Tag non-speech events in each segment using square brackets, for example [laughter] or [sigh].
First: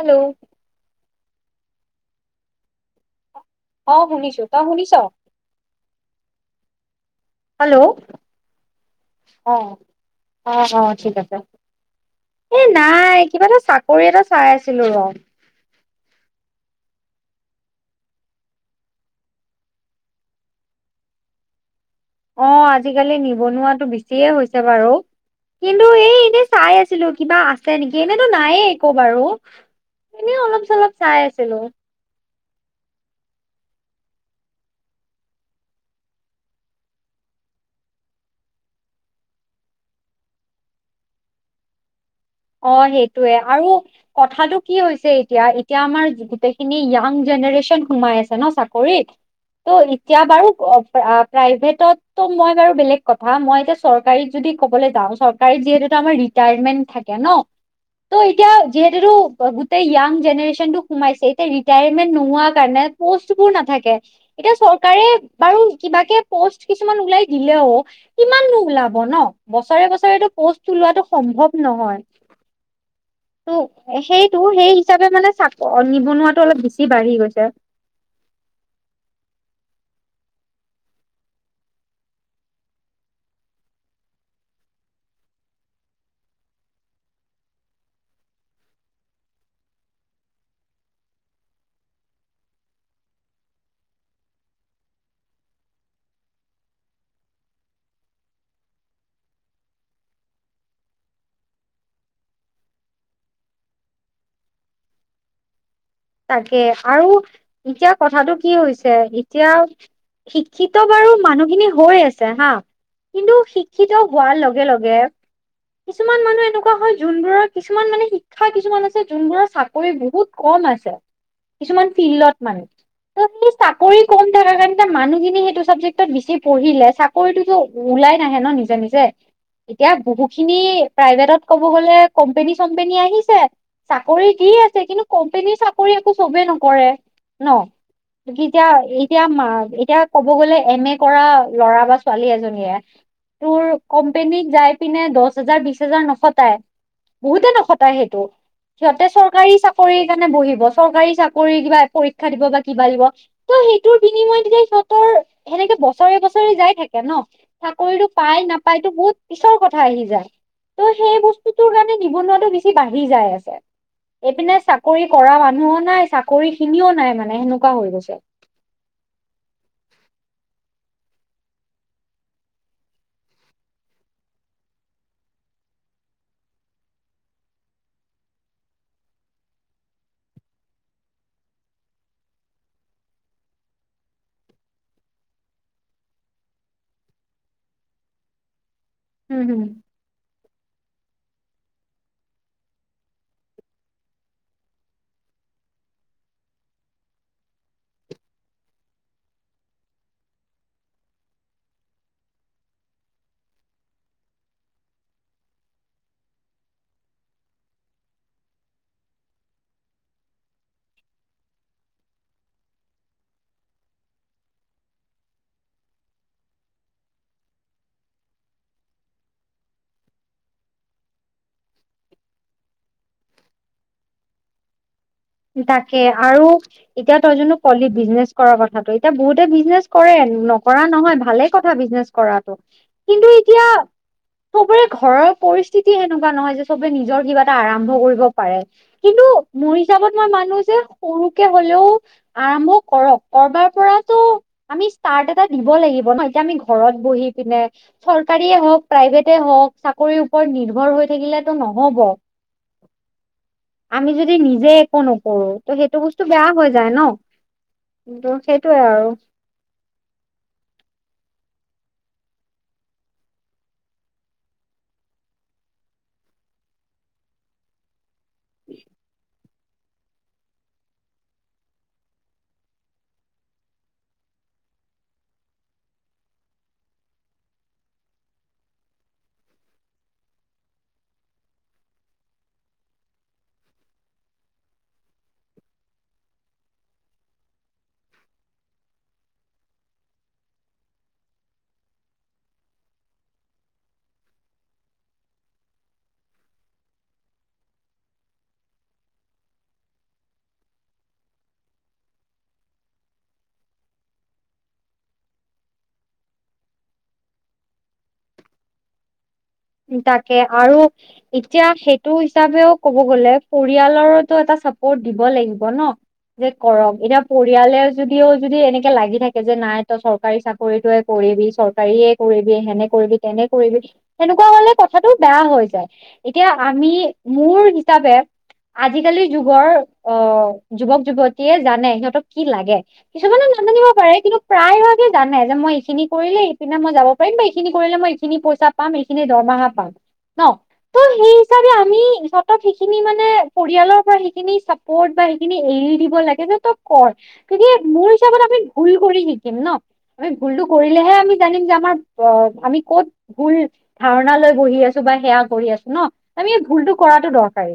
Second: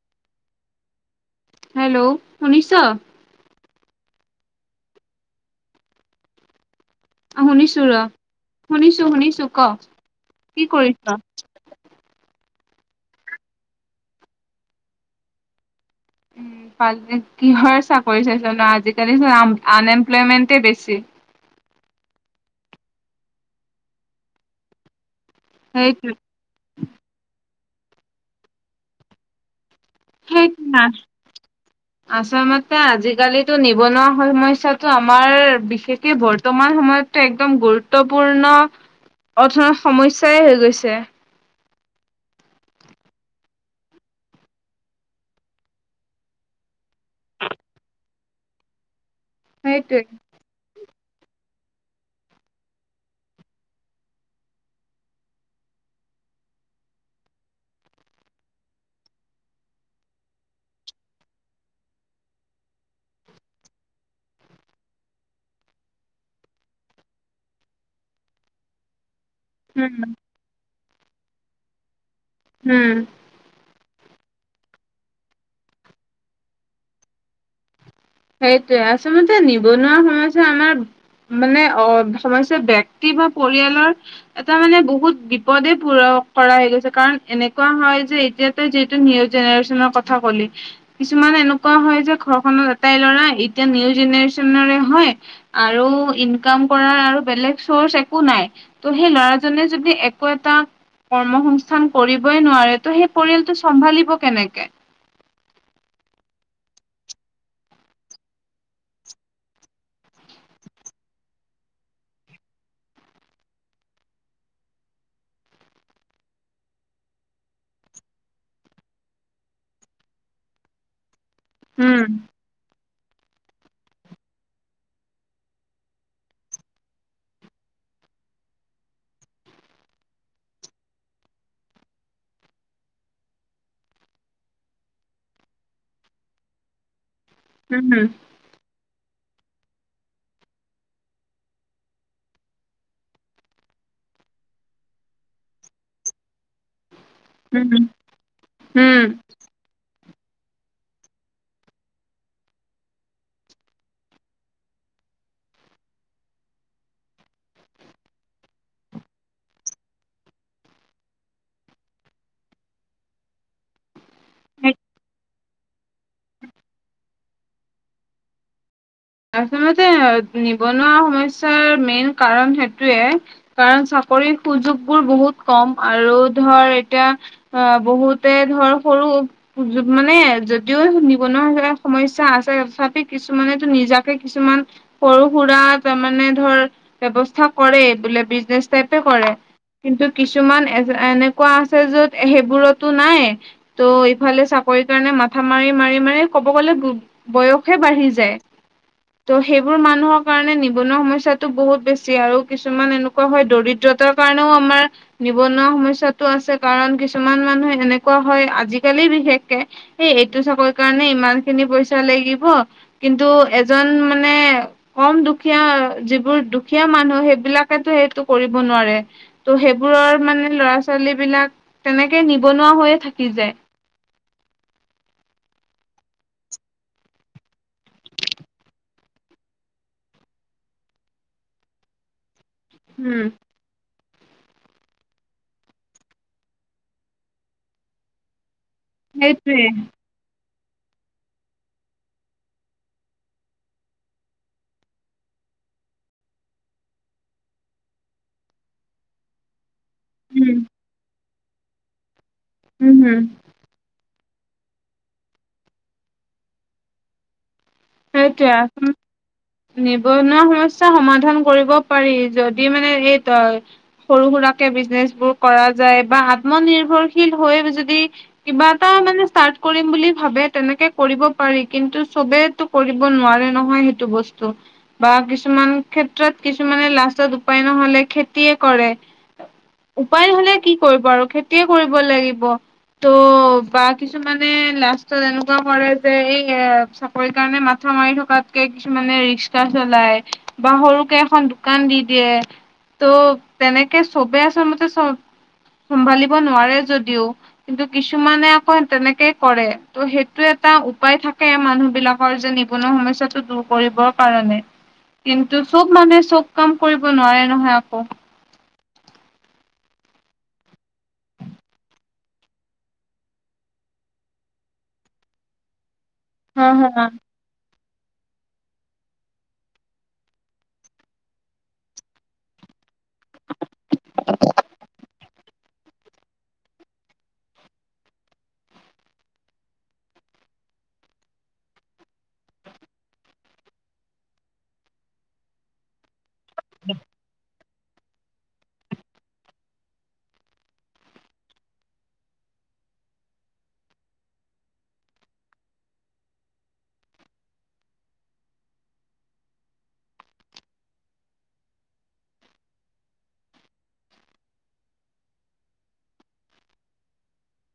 Hello. Hello শুনিছ? অহ, শুনিছোঁ। তই শুনিছ? হেল্ল' শুনিছো ৰ শুনিছো শুনিছো ক অহ', কি অহ-অহ' কৰিছ? ঠিক আছে। এ নাই কিবা এটা চাকৰি এটা চাই আছিলোঁ ৰ'। [unintelligible] কিহৰ চাকৰি চাইছ ন' আজিকালি আন-আনএমপ্লয়মেণ্টে বেছি। অহ, আজিকালি নিবনুৱাটো বেছিয়ে হৈছে বাৰু কিন্তু এ সেইটোৱে এনেই চাই আছিলোঁ কিবা আছে নেকি, এনেতো নাইয়ে একো বাৰু। এনেই সেইটো না অলপ-চলপ চাই আছিলোঁ। আচলতে আজিকালিতো নিবনুৱা সমস্যটো আমাৰ বিশেষকে বৰ্তমান সময়ত একদম গুৰুত্বপূৰ্ণ অধন সমস্যয়েই হৈ গৈছে। অহ, সেইটোৱে আৰু কথাটো কি হৈছে এতিয়া, এতিয়া আমাৰ গোটেইখিনি য়াং জেনেৰেচন সোমাই আছে ন' চাকৰিত। কৰিত ত' সেইটোৱে এতিয়া বাৰু অ', প্ৰাইভেটতো মই বাৰু বেলেগ কথা। মই এতিয়া চৰকাৰীত যদি ক'বলৈ যাওঁ চৰকাৰীত যিহেতু আমাৰ, ৰিটাইমেণ থাকে ন। ত' এতিয়া যিহেতুটো গোটেই য়াং জেনেৰেশ্যন টো সোমাইছে এতিয়া ৰিটায়াৰমেন্ট নোহোৱা কাৰণে, পোষ্টবোৰ নাথাকে। এতিয়া চৰকাৰে বাৰু কিবাকে পষ্ট কিছুমান ওলাই দিলেও। কিমাননো ওলাব ন উম বছৰে-বছৰেটো পষ্টটো ওলোৱাটো সম্ভৱ নহয়। উম, ত সেইটো সেই হিচাপে মানে চা নিবনুৱাতটো অলপ বেছি বাঢ়ি গৈছে। সেইটোৱে আচলতে নিবনুৱা সময়স্যা আমাৰ মানে অ, সমযস্য ব্যক্তি বা পৰিয়ালৰ এটা মানে বহুত বিপদ প পুৰা কৰা হৈ গৈছে কাৰণ এনেকুৱা হয় যে এতিয়া, যিহটো নিউ জেনেৰেচনৰ কথা ক'লি কিছুমান এনেকুৱা হয় যে ঘৰখনত, তাই ল'ৰা এতিয়া নিউ জেনেৰেশ্যনৰে হয়। আৰু ইনকাম কৰাৰ আৰু বেলেগ চৰ্চ একো নাই। ত' সেই ল'ৰাজনে যদি একো এটা কৰ্মসস্থান কৰিবই নোৱাৰে ত' সেই পৰিয়ালটো চম্ভালিব কেনেকে। তাকে আৰু এতিয়া কথাটো কি হৈছে এতিয়া শিক্ষিত বাৰু মানুহখিনি হৈ আছে হা? কিন্তু শিক্ষিত হোৱাৰ লগে-লগে, কিছুমান মানুহ এনেকুৱা হয় যোনবোৰৰ কিছুমান মানে শিক্ষা কিছুমান আছে, যোনবোৰৰ চাকৰি বহুত কম আছে। কিছুমান উম ফিল্ডত মানে। ত সেই [inaudible] চাকৰি কম থকা কাৰণ মানুহখিনি সেইটো চাবজেক্টত বেছি পঢ়িলে চাকৰিতটোতো, ওলাই নাহে ন নিজে-নিজে, এতিয়া বহুখিনি প্ৰাইভেটত কব গলে কোম্পেনী চম্পেনী আহিছে। চাকৰি দি আছে কিন্তু কোম্পানীৰ চা কৰি একো চবেই নকৰে ন উম এতিয়া, এতিয়া মা এতিয়া কব গ'লে এম এ কৰা ল'ৰা বা ছোৱালী এজনীয়ে, তোৰ কোম্পনীত যাই পিনে দহ হাজাৰ বিশ হোজাৰ নফটায়। বহুতে উম নখটায় সেইটো সিহতে চৰকাৰী চাকৰি কাৰণে বহিব। চৰকাৰী চাকৰি কিবা পৰীক্ষা দিব বা কিবা দিব। ত সেইটোৰ বিনিময়ত তেতিয়া সিহঁতৰ সেনেকে বছৰে-বছৰে যাই থাকে ন। চাকৰিতটো পাই নাপায়তো বহুত পিছৰ কথা আহি যায়। ত' সেই বস্তুতৰ কাৰণে নিবনুৱাটো বেছি বাঢ়ি যায় আছে। এইপিনে উম চাকৰি কৰা মানুহো নাই চাকৰি খিনিও নাই মানে সেনেকুৱা হৈ গৈছে। আচলতে নিবনুৱা সমস্যাৰ মেইন কাৰণ সেইটোৱে। কাৰণ চাকৰি সুযোগ বোৰ বহুত কম আৰু ধৰ এতিয়া, অ, বহুতে ধৰ সৰু মানে যদিও নিবনুৱা সমস্যা আছে তথাপি কিছুমানেতো নিজা, কিছুমান সৰু সুৰা ত মানে ধৰ ব্যৱস্থা কৰে বোলে বিজনেজ। প কৰে উম হুম কিন্তু কিছুমান এ এনেকুৱা আছে যত সেইবোৰতো নাই। ত' ইফালে চাকৰি কাৰণে মাথা মাৰি মাৰি মাৰি ক'ব গলে বয়সহে বাঢ়ি যায়। ত' সেইবোৰ মানুহৰ কাৰণে নিবনুৱা সমস্য়াতটো বহুত বেছি আৰু কিছুমান এনেকুৱা হয় দৰিদ্ৰ যত কাৰণেও আমাৰ নিবনুৱা সমস্যাতটো আছে কাৰণ কিছুমান মানুহে এনেকুৱা হয় আজিকালি বিশেষকে এই এইটো চাকৰি কাৰণে ইমান খিনি পইচা লাগিব কিন্তু এজন মানে কম দুখীয়া যিবোৰ দুখীয়া মানুহ সেইবিলাকেতো সেইটো কৰিব নোৱাৰে। ত' সেইবোৰৰ মানে ল'ৰা ছোৱালী বিলাক তেনেকে নিবনুৱা হৈয়ে থাকি যায়। তাকে আৰু। এতিয়া তই জো কলি বিজনেছ কৰাৰ কথাটো, এতিয়া বহুতে বিজনেচ কৰে নকৰা নহয়, ভালে কথা বিজনেছ কৰাটো উম। কিন্তু, এতিয়া সবৰে ঘৰৰ পৰিস্থিতি সেনেকুৱা নহয় যে, সবে নিজৰ কিবা এটা আৰম্ভ কৰিব পাৰে। কিন্তু সেইটোৱে মোৰ হিচাপত মই মানো যে, সৰুকে হ'লেও আৰম্ভ কৰক, কৰবাৰ পৰাতো আমি ষ্টাৰ্ট এটা দিব লাগিব ন' এতিয়া আমি ঘৰত বহি পিনে চৰকাৰীয়ে হওক, প্ৰাইভেট হওক চাকৰিৰ ওপৰত উম, নিৰ্ভৰ হৈ থাকিলেতো ন'হব। উম, হুম। আমি যদি নিজে একো নকৰো ত' সেইটো বস্তু বেয়া হৈ যায় ন'। কিন্তু সেইটোৱে। সেইটোয়ে আৰু। নিবনুৱা সমস্যা সমাধান কৰিব পাৰি, যদি মানে এই ত সৰু-সুৰাকে বিজনেচ বোৰ কৰা যায়, বা আত্মনিৰ্ভৰশীল হৈ যদি কিবা এটা মানে ষ্টাৰ্টট কৰিম বুলি ভাবে তেনেকে কৰিব পাৰি, কিন্তু চবে কৰিব নোৱাৰে ন'হয়, সেইটো বস্তু। বা কিছুমান ক্ষেত্ৰত কিছুমানে লাষ্টত উপায় ন'হলে খেতিয়ে কৰে। উপায় ন'হলে কি কৰিব আৰু খেতিয়ে কৰিব লাগিব। ত' বা কিছুমানে লাষ্টত এনেকুৱা কৰে যে এই এ চাকৰি কাৰণে, মাথা মাৰি থকাতকে কিছুমানে ৰিক্সা চলাই। বা সৰুকে এখন দোকান দি দিয়ে। ত' তেনেকে চবে আচলতে চব চম্ভালিব নোৱাৰে যদিও। কিন্তু কিছুমানে আকৌ তেনেকেই কৰে ত' সেইটো এটা উপায় থাকে মানুহ বিলাকৰ যে, নিবনুৱা সমস্যাটো দূৰ কৰিবৰ কাৰণে। কিন্তু চব মানুহে চব কাম কৰিব নোৱাৰে ন'হয়, আকৌ। তাকে আৰু এতিয়া সেইটো হিচাপেও ক'ব গলেও পৰিয়ালৰো এটা চাপোৰ্ট দিব লাগিব ন'? যে হা কৰক হা এতিয়া পৰিয়ালে যদিও যদি এনেকে লাগি থাকে যে নাই তই চৰকাৰী চাকৰিতয়ে কৰিবি চৰকাৰীয়ে কৰিবি সেনে কৰিবি তেনে কৰিবি। তেনেকুৱা হলে কথাটো বেয়া হৈ যায়, এতিয়া আমি মোৰ হিচাপে আজিকালি যুগৰ আহ যুৱক-যুৱতীয়ে জানে সিহঁতক কি লাগে। কিছুমানে নাজানিব পাৰে কিন্তু, প্ৰায়ভাগে জানে যে মই এইখিনি কৰিলে পিনে মই যাব পাৰিম, এইখিনি কৰিলে মই এইখিনি পইচা পাম এইখিনি দৰমহা পাম ন'? ত' সেই হিচাপে আমি সিহতক সেইখিনি মানে, পৰিয়ালৰ পৰা সেইখিনি চাপৰ্ট বা সেইখিনি এৰি দিব লাগে যে, তই কৰ। গতিকে মোৰ হিচাপত আমি ভুল কৰি শিকিম ন'? আমি ভুলতটো কৰিলেহে আমি জানিম যে, আমাৰ অ', আমি ক'ত ভুল ধাৰণা লৈ বহি আছো, বা সেয়া কৰি আছো ন' আমি এই ভুলতো কৰাটো দৰকাৰী।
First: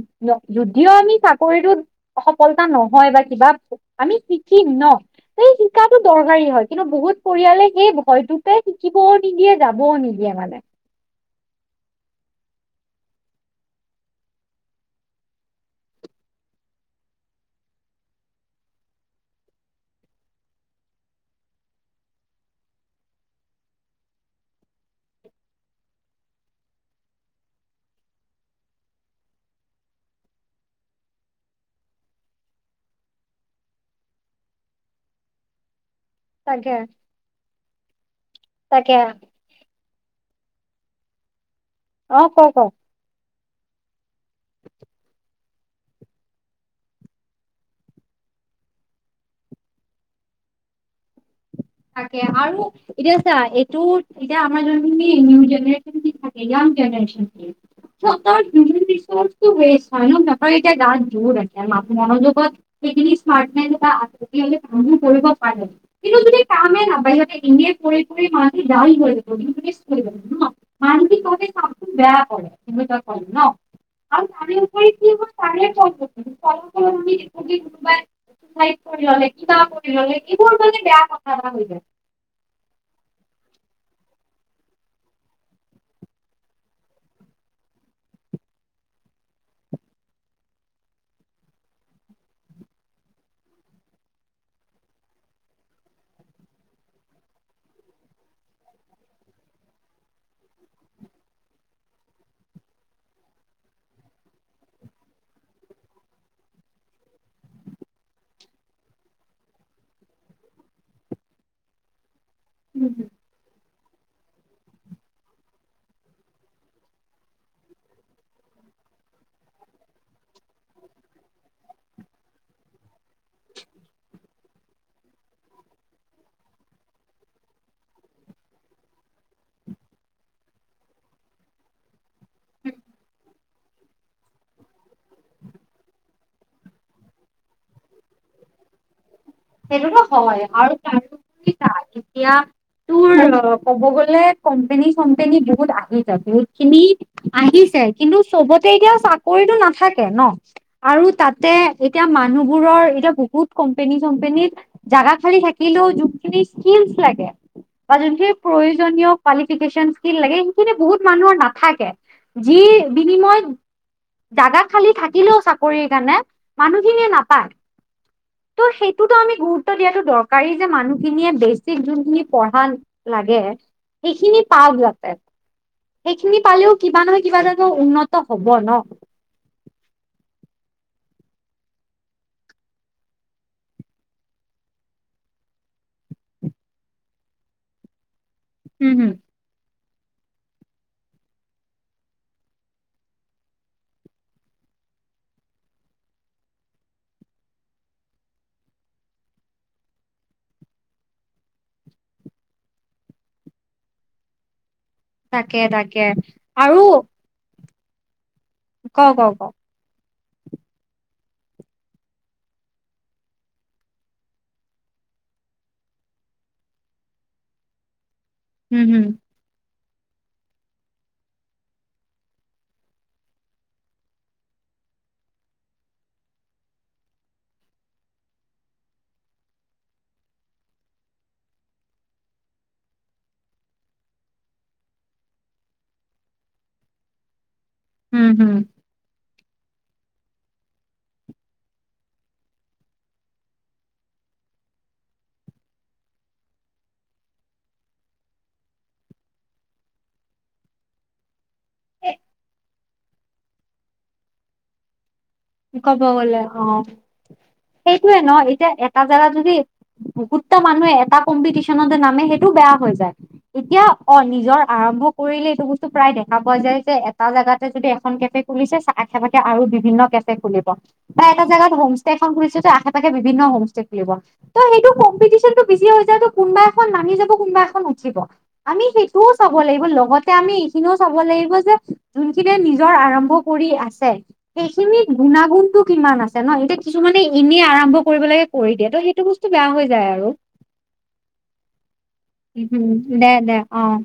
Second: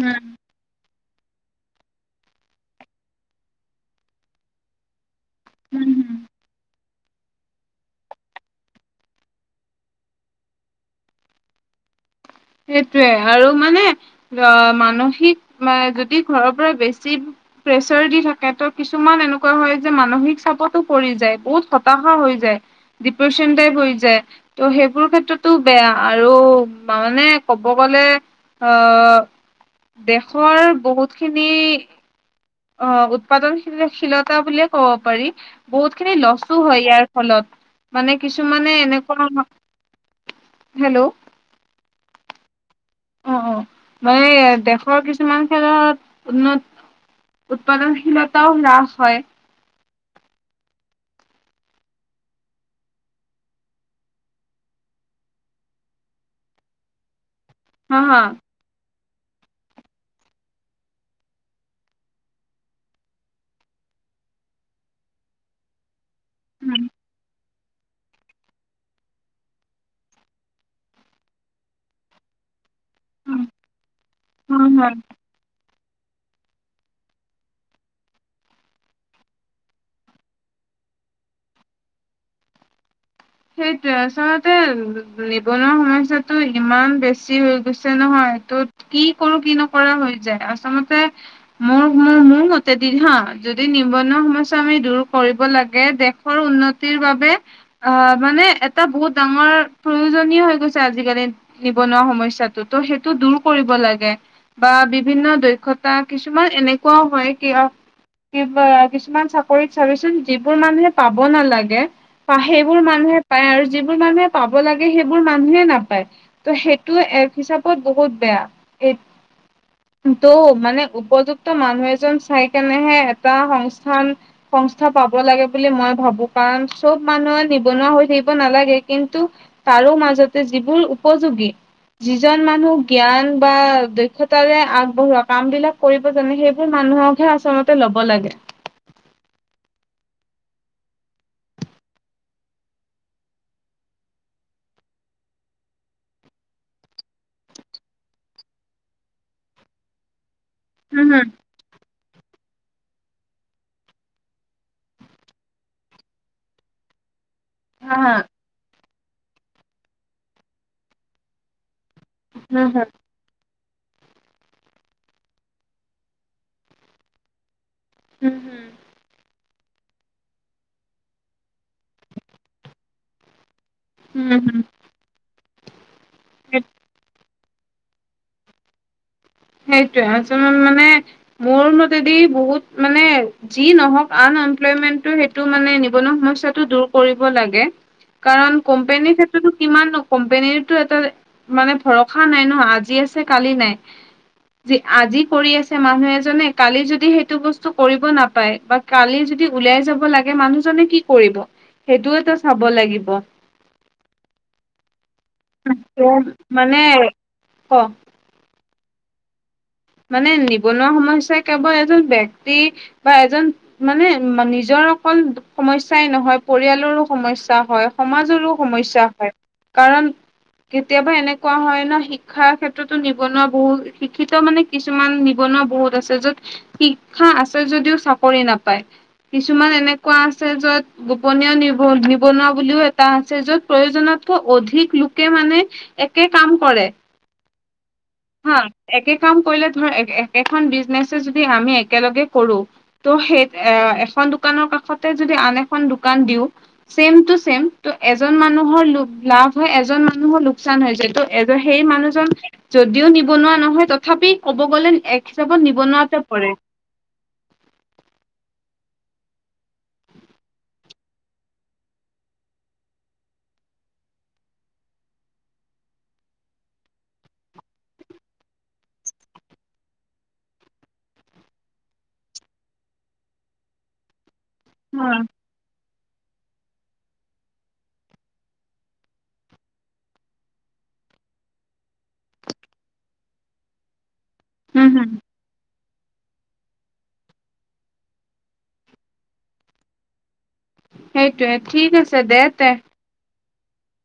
উম যদিও আমি চাকৰিটোত সফলতা নহয় বা কিবা আমি শিকিম ন'? সেই হম শিকাটো হম দৰকাৰী হয়, কিন্তু বহুত পৰিয়ালে সেই ভয়টোতে শিকিবও নিদিয়ে যাবও নিদিয়ে মানে। সেইটোৱে আৰু মানে অ', মানসিক যদি ঘৰৰ পৰা বেছি প্ৰেচাৰ দি থাকে ত' কিছুমান এনেকুৱা হয়, যে মানসিক চাপতো পৰি যায় বহুত হতাশা হৈ যায়। ডিপ্ৰেশচন টাইপ হৈ যায়, ত' সেইবোৰ ক্ষেত্ৰতো বেয়া আৰু মানে ক'ব গ'লে আহ দেশৰ বহুত খিনি অ', উৎপাদনশীলতা বুলিয়ে কব পাৰি। বহুত খিনি লছো তাকে হয়, ইয়াৰ ফলত মানে কিছুমানে তাকে এনেকুৱা হেল্ল'? অ', ক, ক। অ', অ', মানে দেশৰ কিছুমান ক্ষেত্ৰত উন্নত উৎপাদনশীলতাও হ্ৰাস হয়। তাকে আৰু এতিয়া ছা এইটো এতিয়া আমাৰ নিউ জেনেৰেচন থাকে ইয়াং জেনেৰেচন। হা হা সিহঁতৰ [unintelligible] হয় ন সিহঁতৰ এতিাই গ জোৰ ৰাখে মনোযোগত সেইখিনি স্মাৰ্টনেচ বা এটা তেতিয়াহলে কৰিব পাৰে কিন্তু যদি কামে উম নাবাৰ হেকে এনেয়েই পৰি পৰি মানুহ টো ডাউন হৈ গল ন। মানসিকভাৱে কামটো বেয়া কৰে কি এ কৰে উম, ন আৰু তাৰে উপৰি কি হয়। চে কিাই [unintelligible] ললে কিবা ললে এইবোৰ মানে বেয়া কথা এটা হৈ যায়। সেইটোৱে আচলতে নিবনুৱা সমস্যাটো ইমান বেছি হৈ গৈছে নহয় এইটোত, কি কৰো কি নকৰোঁ হৈ যায়। আচলতে মোৰ-মোৰ-মোৰ মতে দিন হা, যদি নিবনুৱা সমস্যা আমি দূৰ কৰিব লাগে দে। দেশৰ উন্নতিৰ বাবে অ, মানে এটা বহুত ডাঙৰ প্ৰয়োজনীয় হৈ গৈছে আজিকালি। নিবনুৱা সমস্যাটো ত' সেইটো দূৰ কৰিব লাগে। বা বিভিন্ন দক্ষতা কিছুমান এনেকুৱাও হয় কিয়? কিছুমান চাকৰিত চাবিচোন যিবোৰ মানুহে পাব নালাগে। সেইবোৰ উম, মানুহে পায় আৰু যিবোৰ মানুহে পাব লাগে সেইবোৰ মানুহে নাপায়। ত' সেইটো এক হিচাপত বহুত বেয়া এ ত' মানে উপযুক্ত মানুহ এজন চাই কেনেহে এটা সংস্থান সংস্থা পাব লাগে বুলি মই ভাবো, কাৰণ চব মানুহে নিবনুৱা হৈ থাকিব নালাগে কিন্তু তাৰো মাজতে যিবোৰ উপযোগী, যিজন মানুহ জ্ঞান বা দক্ষতাৰে আগবঢ়োৱা কাম বিলাক কৰিব জানে সেইবোৰ মানুহকহে আচলতে ল'ব লাগে। সেইটোহয় আৰু ত এতিয়া তোৰ ক'ব গ'লে কম্পেনী-চম্পেনী বহুত আহি বহুত খিনি, আহিছে কিন্তু চবতে এতিয়া চাকৰিটো নাথাকে ন। উম আৰু হম তাতে এতিয়া মানুহবোৰৰ এতিয়া বহুত, কম্পেনী চম্পেনী জাগা খালী থাকিলেও যোনখিনি স্কিল লাগে হা বা হা যোনখিনি প্ৰয়োজনীয় কোৱালিফকেশন স্কীল লাগে সেইখিনি বহুত মানুহৰ নাথাকে। যি উম হম বিনিময় জাগা খালি থাকিলেও চাকৰিৰ কাৰণে মানুহখিনিয়ে নাপায়। উম হম ত' সেইটোটো আমি গুৰুত্ব গুৰুত্ব দিয়াটো দৰকাৰী যে মানুহখিনিয়ে বেচিক যোনখিনি পঢ়া লাগে। উম সেইখিনি হম পাওক যাতে। সেইখিনি সেই পালেও কিবা নহয় কিবা এ উন্নত হব ন। সেইটোয়ে আচল মানে মোৰ মতেদি বহুত মানে যি নহওক আন এমপ্লয়মেন্টটো সেইটো মানে নিবনুৱা সমস্যাটো দূৰ কৰিব লাগে। কাৰণ উম হুম কম্পেনী চে কিমান কোম্পনীৰতো এটা মানে ভৰসা নাই ন আজি আছে কালি নাই। আজি কৰি আছে মানুহ এজনে কালি যদি সেইটো বস্তু কৰিব নাপায় বা, কালি যদি উওলাই যাব লাগে মানুহজনে কি কৰিব সেইটোয় তো চাব লাগিব। তাকে তাকে আৰু মানে ক? ক ক ক? মানে নিবনুৱা সমস্যা কেৱল এজন ব্যক্তি বা এজন মানে নিজৰ অকল সমস্যাই নহয় পৰিয়ালৰো সমস্যা হয় সমাজৰো, উম সমস্যা হুম হয়। কাৰণ কেতিয়াবা এনেকুৱা হয় ন, শিক্ষাৰ ক্ষেত্ৰতো নিবনুৱা বহু শিক্ষিত মানে কিছুমান নিবনুৱা বহুত আছে য'ত শিক্ষা আছে যদিও চাকৰি নাপায়। কিছুমান এনেকুৱা আছে য'ত, গোপনীয় নিব-নিবনুৱা বুলিও এটা আছে য'ত প্ৰয়োজনতকৈ অধিক লোকে মানে একে কাম কৰে। হুম, হুম। হা একে কাম কৰিলে ধৰ, একেখন বিজনেচ যদি আমি একেলগে কৰোঁ ত' সেই এ, এখন দোকানৰ কাষতে যদি আন এখন দোকান দিও ছেম টু ছেম ত' এজন মানুহৰ লোভ লাভ হয়, এজন মানুহৰ লোকচান হয় যিহেতু এজন সেই মানুহজন যদিও নিবনুৱা নহয় তথাপি ক'ব গ'লে এক হিচাপত ক'ব নিবনুৱাতে গ'লে পৰে। অ সেইটোয়ে ন' এতিয়া এটা জেগাত যদি বহুতটা মানুহে এটা কম্পিটিচনতে নামে সেইটোও বেয়া হৈ যায়। এতিয়া অ' নিজৰ আৰম্ভ কৰিলে এইটো বস্তু প্ৰায় দেখা পোৱা যায় যে এটা জেগাতে যদি এখন কেফে খুলিছে, আশে পাশে আৰু বিভিন্ন তে খুলিব, বা এটা জোগাত হোমষ্টে এখন খুলিছে ত' আশে পাশে বিভিন্ন হ'মষ্টে খুলিব। ত' সেইটো হা, কম্পিটিচনটো বিজি হৈ যায়, ত' কোনোবা এখন নামি যাব কোনোবা এখন উঠিব। আমি সেইটোও চাব লাগিব লগতে আমি এইখিনিও চাব লাগিব যে যোনখিনি নিজৰ আৰম্ভ কৰি আছে হম সেইখিনিত হম গুণাগুণটো কিমান আছে ন' এতিয়া কিছুমানে এনেই আৰম্ভ কৰিবলৈকে কৰি দিয়ে, ত' সেইটো বস্তু বেয়া হৈ যায় আৰু। সেইটোৱে, ঠিক আছে দে উম তে। হুম। দে দে, অ'।